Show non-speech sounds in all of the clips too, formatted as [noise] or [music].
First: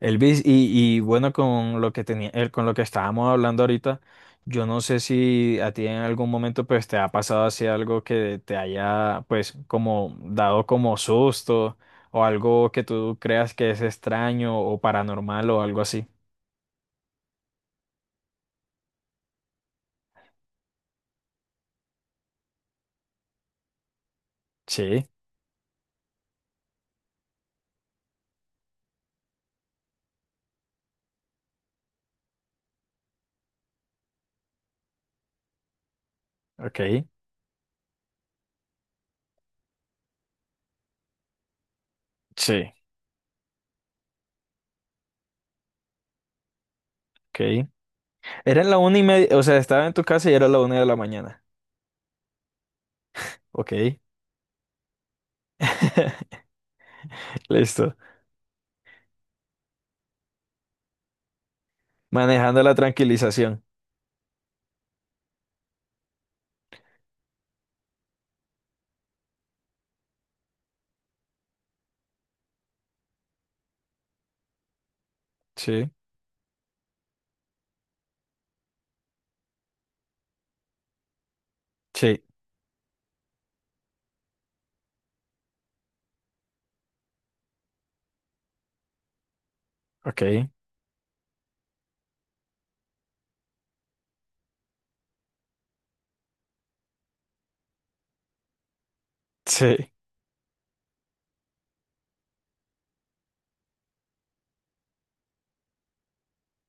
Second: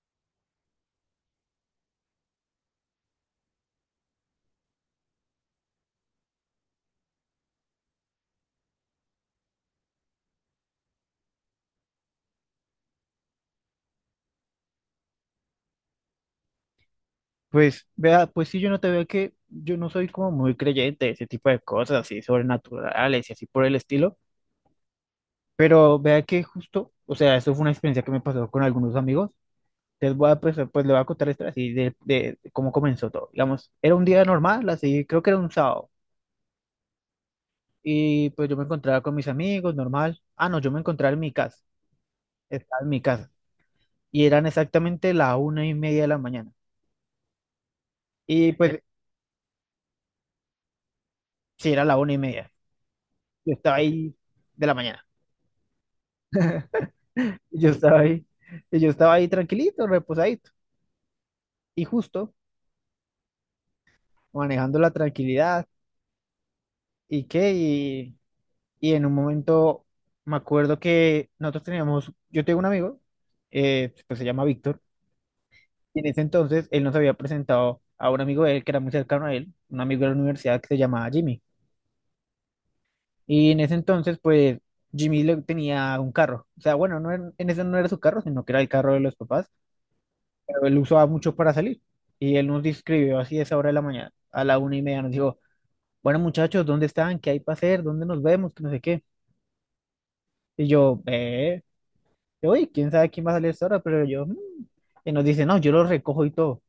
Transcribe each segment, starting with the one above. Elvis, y bueno, con lo que tenía, con lo que estábamos hablando ahorita, yo no sé si a ti en algún momento pues te ha pasado así algo que te haya pues como dado como susto o algo que tú creas que es extraño o paranormal o algo así. Pues, vea, pues sí, yo no te veo que yo no soy como muy creyente de ese tipo de cosas así sobrenaturales y así por el estilo, Sí, pero vea que justo, o sea, eso fue una experiencia que me pasó con algunos amigos. Les voy a, pues, pues le voy a contar esto así de cómo comenzó todo. Digamos, era un día normal, así, creo que era un sábado, ok, y pues yo me encontraba con mis amigos, normal. Ah, no, yo me encontraba en mi casa, sí, estaba en mi casa, y eran exactamente la 1:30 de la mañana. ok. Y Era la pues, 1:30, o sea, estaba en tu casa y era la una de la mañana. sí, era la 1:30, yo Ok, estaba ahí de la mañana. [laughs] Y yo listo. estaba ahí, y yo estaba ahí tranquilito, reposadito, y justo Manejando la tranquilización. manejando la tranquilidad, y qué, y, y en un momento me acuerdo que nosotros teníamos, yo tengo un amigo, pues se llama Víctor, Sí, y en ese entonces él nos había presentado a un amigo de él que era muy cercano a él, un amigo de la universidad que se llamaba Jimmy, sí, y en ese entonces pues Jimmy le tenía un carro, o sea, bueno, en ese no era su carro, sino que era el carro de los papás, ok, pero él usaba muchos para salir. Y él nos escribió así a esa hora de la mañana, a la 1:30, nos dijo, bueno muchachos, ¿dónde están? ¿Qué hay para hacer? ¿Dónde nos vemos? Que no sé qué. sí. Y oye, quién sabe quién va a salir a esta hora, pero yo, "Mm". Y nos dice, no, yo lo recojo y todo.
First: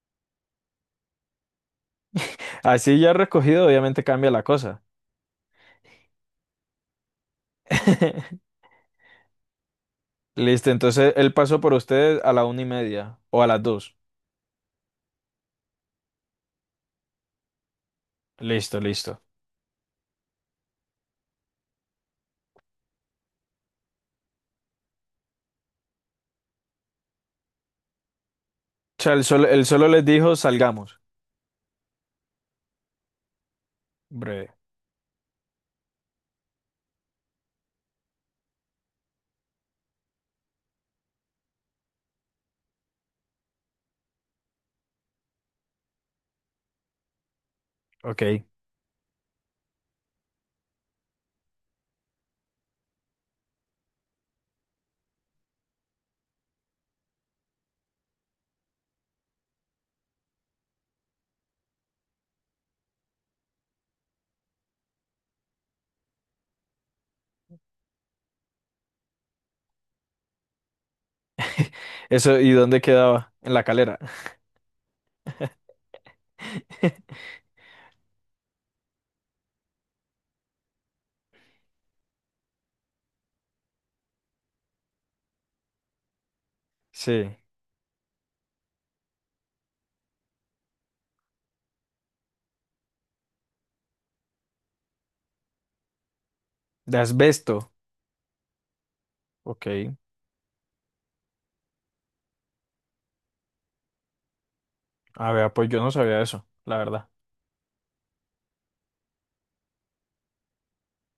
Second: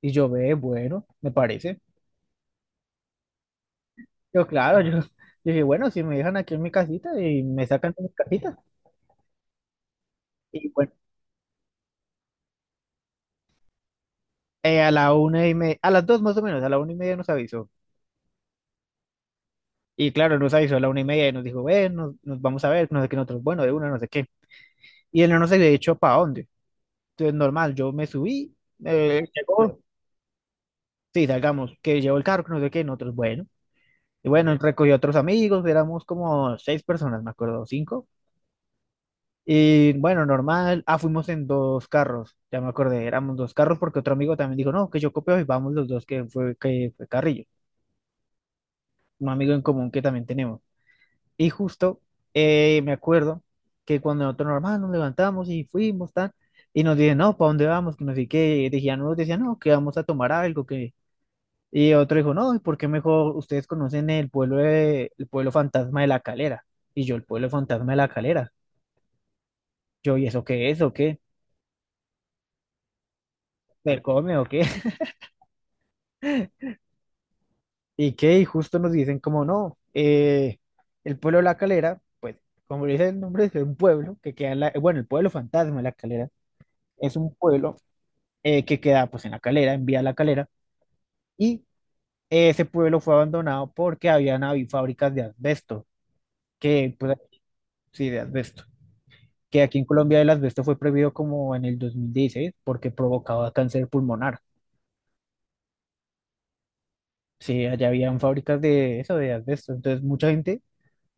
Y yo, ve, bueno, me parece. Así ya recogido, obviamente cambia la Yo, claro, [laughs] cosa. yo dije, bueno, si me dejan aquí en mi casita y me sacan de mi [laughs] casita. Y Listo, bueno, entonces él pasó por ustedes a la 1:30 o a las dos. A la 1:30, a las 2:00 más o menos, a la 1:30 nos avisó. Listo, listo. Y claro, nos avisó a la 1:30 y nos dijo, ve, nos vamos a ver, no sé qué, nosotros, bueno, de una, no sé qué. Y él no nos había dicho para dónde. Entonces, normal, yo me subí, O sea, él solo, él llegó, solo les dijo salgamos. sí, salgamos, que llevó el carro, que no sé qué, nosotros, bueno. Y Breve. bueno, recogió a otros amigos, éramos como seis personas, me acuerdo, cinco. Y bueno, normal, ah, fuimos en dos carros, ya me acordé, éramos dos carros porque otro amigo también dijo, no, que yo copio y vamos los dos, que fue Carrillo, Ok. un amigo en común que también tenemos. Y justo me acuerdo que cuando nosotros normal nos levantamos y fuimos, tan, y nos dicen, no, ¿para dónde vamos? Que no sé qué. Y decían, unos decían, no, que vamos a tomar algo. Que Y otro dijo, no, ¿y por qué mejor ustedes conocen el pueblo, el pueblo fantasma de la Calera? Y yo, el pueblo fantasma de la Calera. Yo, ¿y eso qué es o qué? [laughs] Eso, ¿y dónde quedaba? En la calera. ¿Se come o qué? [laughs] [laughs] ¿Y qué? Y justo nos dicen, como no, el pueblo de la Calera, pues, como dice el nombre, es un pueblo que queda en la, bueno, el pueblo fantasma de la Calera. Es un Sí. pueblo que queda pues en la Calera, en Vía la Calera, y ese pueblo fue abandonado porque habían habido fábricas de asbesto, que De pues asbesto. sí, de asbesto, que aquí en Ok. Colombia el asbesto fue prohibido como en el 2016 porque provocaba cáncer pulmonar. A ver, pues yo no sabía eso, la verdad. Sí, allá habían fábricas de eso, de asbesto. Entonces mucha gente,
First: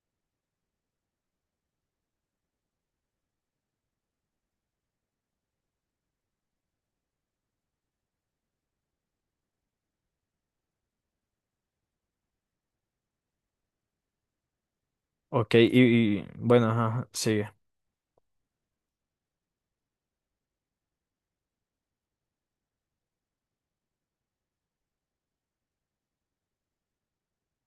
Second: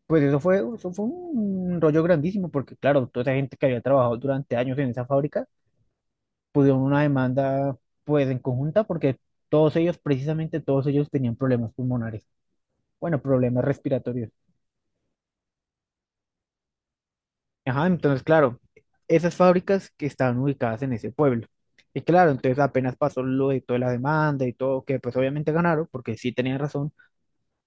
pues eso fue un rollo grandísimo porque claro, toda esa gente que había trabajado durante años en esa fábrica, pusieron una demanda pues en conjunta, porque todos ellos, precisamente todos ellos tenían problemas pulmonares. Bueno, problemas respiratorios. Ok, y bueno, ajá, ajá, sigue. Ajá, entonces, claro, esas fábricas que estaban ubicadas en ese pueblo. Y claro, entonces apenas pasó lo de toda la demanda y todo, que pues obviamente ganaron, porque sí tenían razón,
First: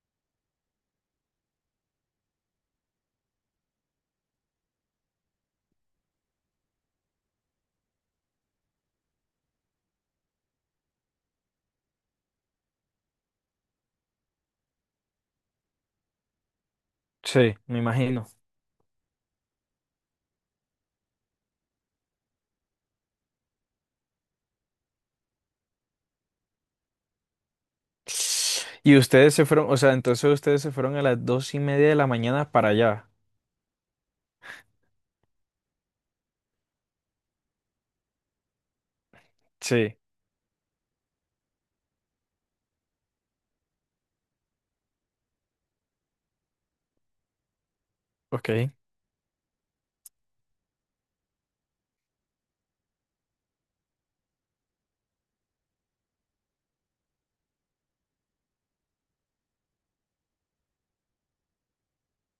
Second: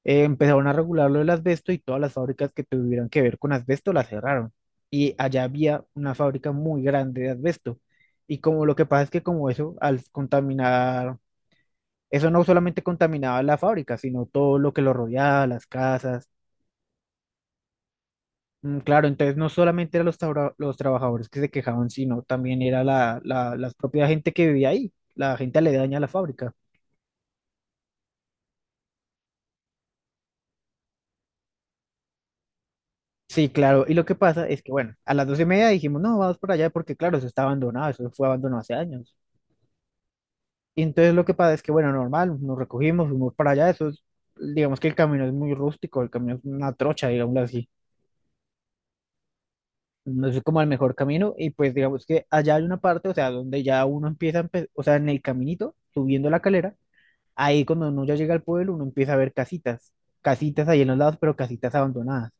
empezaron a regular lo del asbesto, y todas las fábricas que tuvieran que ver con asbesto las cerraron. Y allá había una fábrica muy grande de asbesto. Y como lo que pasa es que como eso, al contaminar, eso no solamente contaminaba la fábrica, sino todo lo que lo rodeaba, las casas. Sí, me imagino. Claro, entonces no solamente eran los, los trabajadores que se quejaban, sino también era la propia gente que vivía ahí, la gente aledaña a la fábrica. Y ustedes se fueron, o sea, entonces ustedes se fueron a las 2:30 de la mañana para allá. Sí, claro, y lo que pasa es que, bueno, a las 12:30 dijimos, no, vamos por allá porque, claro, eso está abandonado, eso fue abandonado hace años. Sí. Y entonces lo que pasa es que, bueno, normal, nos recogimos, fuimos para allá, eso es, digamos que el camino es muy rústico, el camino es una trocha, digámoslo así, Ok. no es como el mejor camino, y pues digamos que allá hay una parte, o sea, donde ya uno empieza, o sea, en el caminito, subiendo la Calera. Ahí cuando uno ya llega al pueblo, uno empieza a ver casitas, casitas ahí en los lados, pero casitas abandonadas.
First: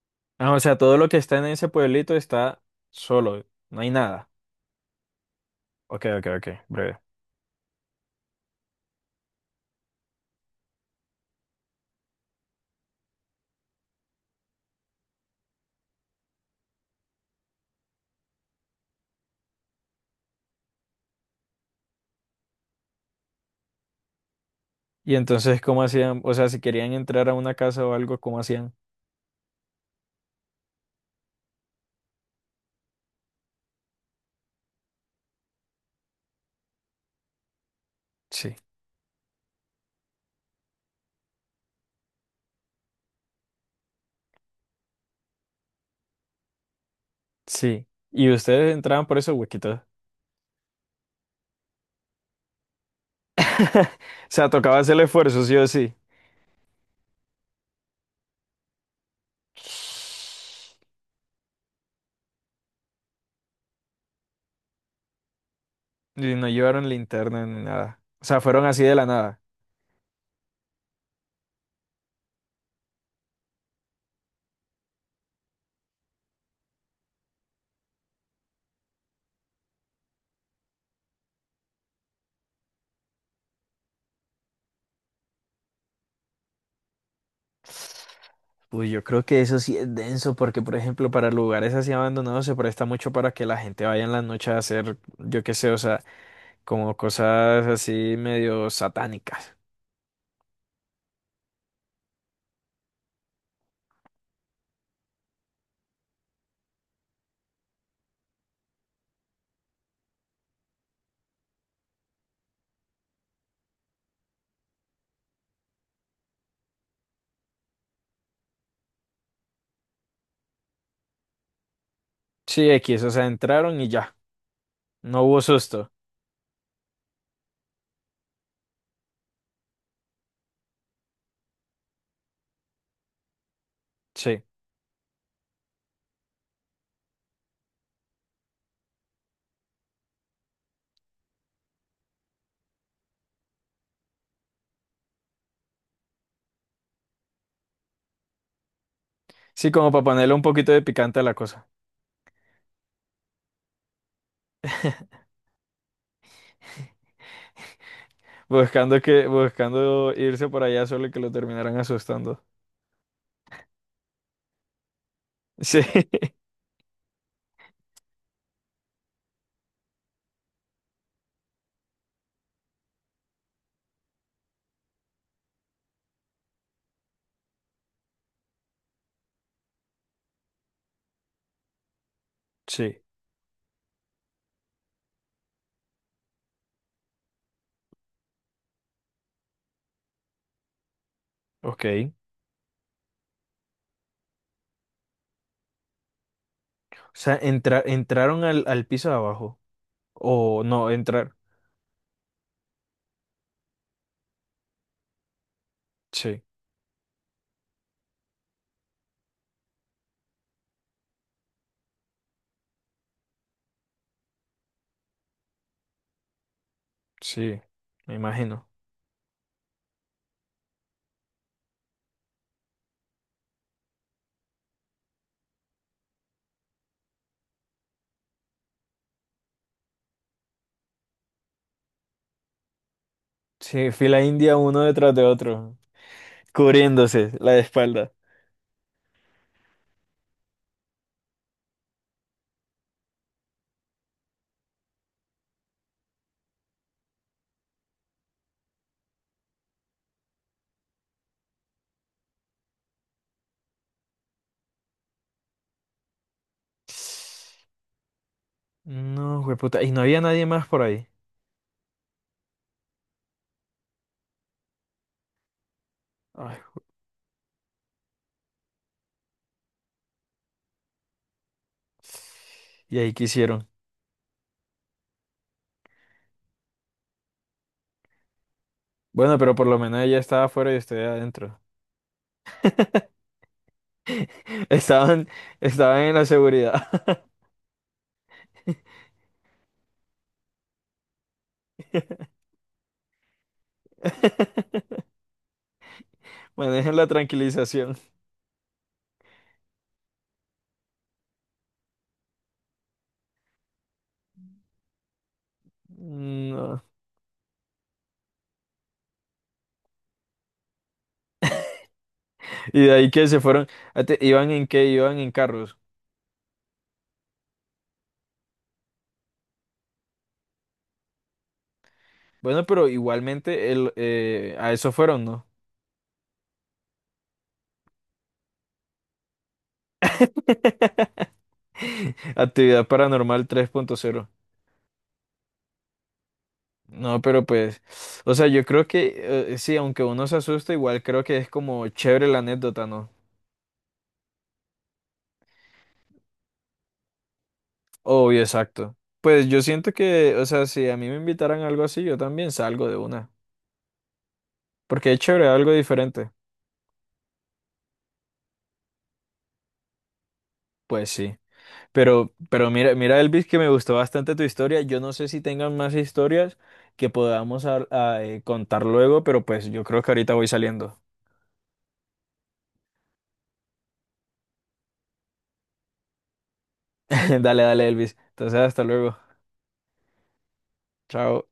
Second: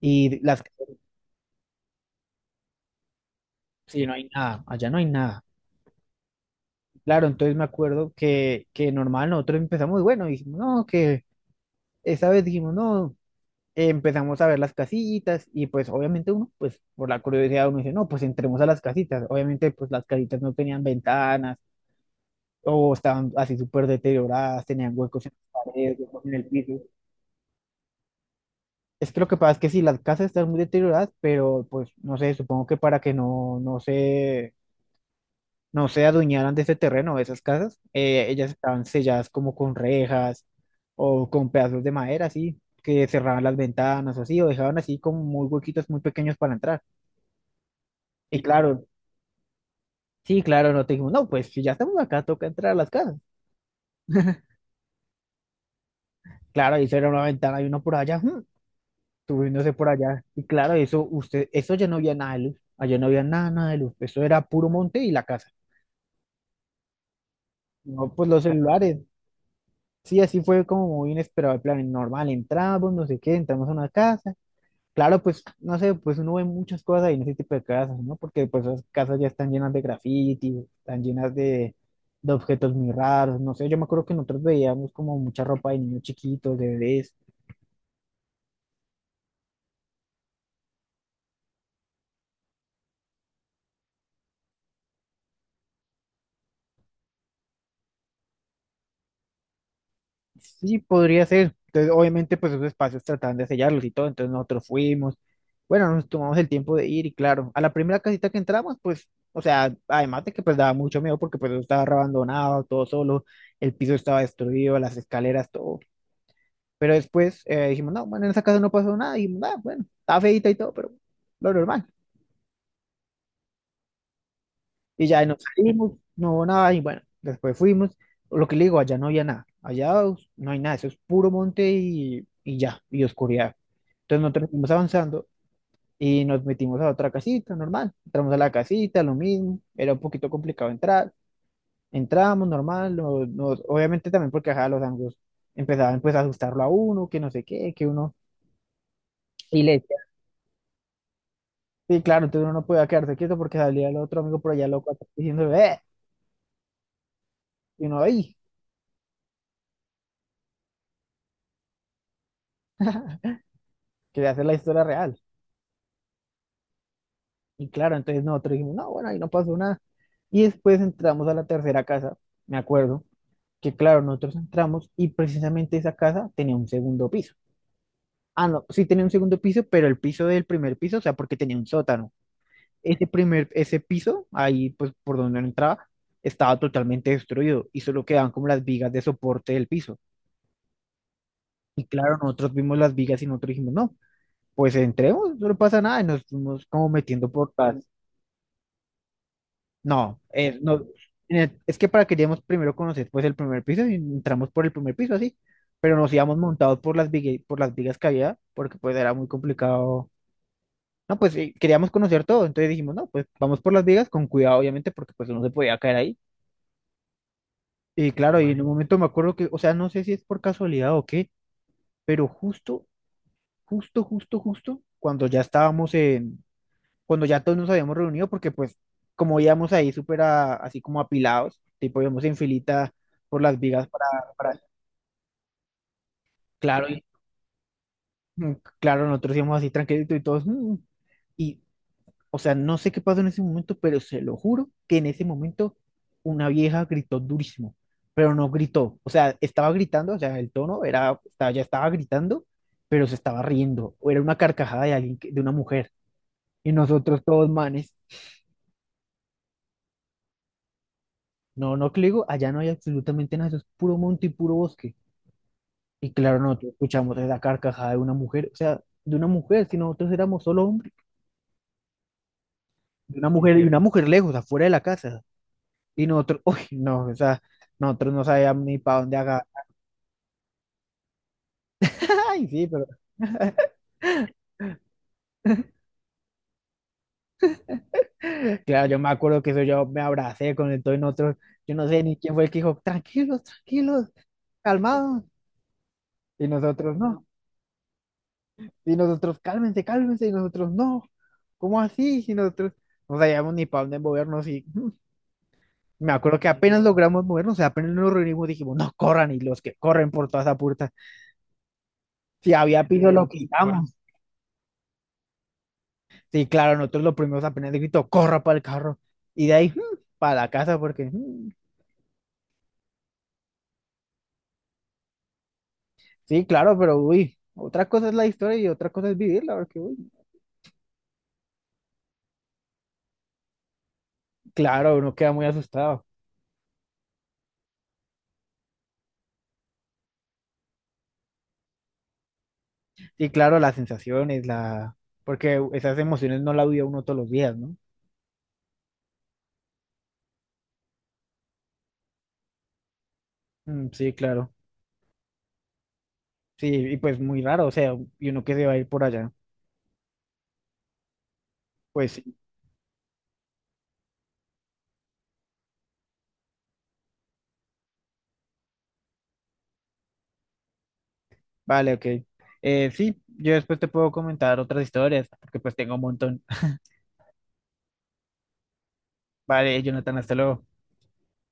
Y Ah, o las, sea, todo lo que está en ese pueblito está solo, no hay sí, no hay nada. nada, allá no hay nada. Ok, ok, ok, breve. Claro, entonces me acuerdo que normal nosotros empezamos, y bueno, dijimos, no, que esa vez dijimos, no, empezamos a ver las casitas, y pues obviamente uno, pues por la curiosidad uno dice, no, pues entremos a las casitas. Obviamente pues las casitas no tenían ventanas o estaban así súper deterioradas, tenían Y huecos en entonces, las ¿cómo paredes, hacían? huecos en O el sea, si piso. querían entrar a una casa o algo, ¿cómo hacían? Es que lo que pasa es que si las casas están muy deterioradas, pero pues no sé, supongo que para que no, no se, no se adueñaran de ese terreno, de esas casas, ellas Sí, estaban selladas como con rejas o con pedazos de madera, así, que cerraban las ventanas o así, o dejaban así como muy huequitos muy pequeños para entrar. sí. Y Y ustedes claro, entraban por esos huequitos. O sí, claro, no te dijimos, no, pues si ya estamos acá, toca entrar a las casas. sea, tocaba hacer el esfuerzo, sí o sí. Claro, y era una ventana y uno por allá, subiéndose por allá. Y claro, eso, usted, eso ya no había nada de luz. Allá no había nada, nada de luz. Eso era puro monte y la casa. Y no llevaron linterna ni nada. No, O pues sea, los fueron así de celulares. la nada. Sí, así fue como muy inesperado el plan. Normal, entramos, no sé qué, entramos a una casa. Claro, pues, no sé, pues uno ve muchas cosas ahí en ese tipo de casas, ¿no? Porque pues esas casas ya están llenas de graffiti, están llenas de objetos muy raros, no sé. Yo me acuerdo que nosotros veíamos como mucha ropa de niños chiquitos, de bebés. Uy, yo creo que eso sí es denso, porque por ejemplo, para lugares así abandonados se presta mucho para que la gente vaya en la noche a hacer, yo qué sé, o sea, como cosas así medio satánicas. Sí, podría ser. Entonces, obviamente, pues esos espacios trataban de sellarlos y todo. Entonces nosotros fuimos. Bueno, nos tomamos el tiempo de ir y claro, a la primera casita que entramos, pues, o sea, además de que pues daba mucho miedo porque pues eso estaba abandonado, todo solo, el piso estaba destruido, las escaleras, todo. Pero después dijimos, no, bueno, en esa casa no pasó nada. Y dijimos, "Ah, bueno, estaba feita y todo, pero lo normal". Sí, X, o sea, entraron y ya, Y no ya y nos hubo susto. salimos, no hubo nada, y bueno, después fuimos. Lo que le digo, allá no había nada, no hay nada, eso es puro monte y ya, y oscuridad. Entonces Sí, nosotros fuimos avanzando y nos metimos a otra casita, normal. Entramos a la casita, lo mismo, era un poquito complicado entrar. Entramos, normal, obviamente también porque ajá, los anglos empezaban pues a asustarlo a uno, que no sé qué, que uno... Y sí, le como decía, para ponerle un poquito de picante a la cosa, sí, claro, entonces uno no podía quedarse quieto porque salía el otro amigo por allá loco atrás diciendo, y uno ahí, buscando irse por allá solo que lo terminaran asustando. quería hacer la historia real. Sí, Y claro, entonces nosotros dijimos, no, bueno, ahí no pasó nada. Y después entramos a la tercera casa, me acuerdo, que claro, nosotros entramos y precisamente esa casa tenía un segundo piso. Ah, no, sí tenía un segundo piso, pero el piso del primer piso, o sea, porque tenía un sótano. [laughs] sí, Ese primer, ese piso, ahí pues por donde uno entraba, estaba totalmente destruido y solo quedaban como las vigas de soporte del piso. Y ok. claro, nosotros vimos las vigas y nosotros dijimos, no, pues entremos, no pasa nada. Y nos fuimos como O metiendo sea, por las, entraron al piso de abajo, no, o no, entrar. Es que para queríamos primero conocer pues el primer piso y entramos por el primer piso así, pero nos íbamos Sí, montados por las vigas que había, porque pues era muy complicado. No, pues queríamos conocer todo, entonces dijimos, no, pues vamos por las vigas con cuidado, obviamente porque pues uno se podía caer ahí. sí, Y me claro, y en un imagino. bueno, momento me acuerdo que, o sea, no sé si es por casualidad o qué, pero justo, justo, justo, justo, cuando ya estábamos en, cuando ya todos nos habíamos reunido, porque pues como íbamos ahí súper así como apilados, tipo íbamos en filita por las vigas Sí, fila india para- uno detrás de otro, claro, y, cubriéndose la espalda. mm, claro, nosotros íbamos así tranquilitos y todos, y o sea, no sé qué pasó en ese momento, pero se lo juro que en ese momento una vieja gritó durísimo, pero no gritó, o sea, estaba gritando, o sea, el tono era, ya estaba gritando, pero se estaba riendo, o era una carcajada de alguien, de una mujer, y nosotros todos manes. No, puta, y no había nadie más por ahí. No, no, que le digo, allá no hay absolutamente nada, eso es puro monte y puro bosque. Y claro, Ay. nosotros escuchamos la carcajada de una mujer, o sea, de una mujer, si nosotros éramos solo hombres, Y ahí, de ¿qué una mujer y hicieron? una mujer lejos, afuera de la casa. Y nosotros, [laughs] uy, no, o sea, nosotros no sabíamos ni para dónde Bueno, agarrar. pero por lo menos ella estaba afuera y usted adentro. [laughs] Ay, sí, pero [laughs] [laughs] Estaban, estaban en la seguridad. claro, yo me acuerdo que eso yo me abracé con el todo y nosotros, yo no sé ni quién [laughs] fue el que dijo, tranquilos, tranquilos, calmados. Y Manejan nosotros, la no, tranquilización. y nosotros, cálmense, cálmense, y nosotros, no, ¿cómo así? Y nosotros no sabíamos ni para dónde movernos y. [laughs] Me acuerdo que apenas No. logramos movernos, o sea, apenas nos reunimos, dijimos, no corran, y los que corren por toda esa puerta. Si había Y de piso, ahí lo que bueno, se fueron. quitamos. Ah, ¿iban en qué? Iban en carros. Sí, claro, nosotros los primeros apenas de grito, corra para el carro. Y de ahí, para la casa, porque Bueno, pero igualmente a eso fueron, ¿no? sí, claro, pero uy, otra cosa es la historia y otra cosa es vivirla, porque uy, [laughs] Actividad paranormal 3.0. claro, uno queda muy asustado. No, pero pues, o sea, yo creo que sí, aunque uno se asusta, igual creo que es como chévere la anécdota, ¿no? Sí, claro, las sensaciones, la... porque esas emociones no las vive uno todos los días, ¿no? Obvio, exacto. Pues yo siento que, o sea, si a mí me invitaran a algo así, yo también salgo de una. Mm, sí, claro. Porque es chévere, algo diferente. Sí, y pues muy raro, o sea, y uno que se va a ir por allá. Pues sí. Pues Pero mira, mira, Elvis, que me gustó bastante tu historia. Yo no sé si tengan más historias que podamos a contar luego, pero pues yo creo que ahorita voy saliendo. vale, ok. Sí, yo después te puedo comentar otras historias, porque pues tengo un montón. [laughs] Dale, dale, Elvis. Entonces, hasta luego. Vale, Jonathan, hasta luego. Chao.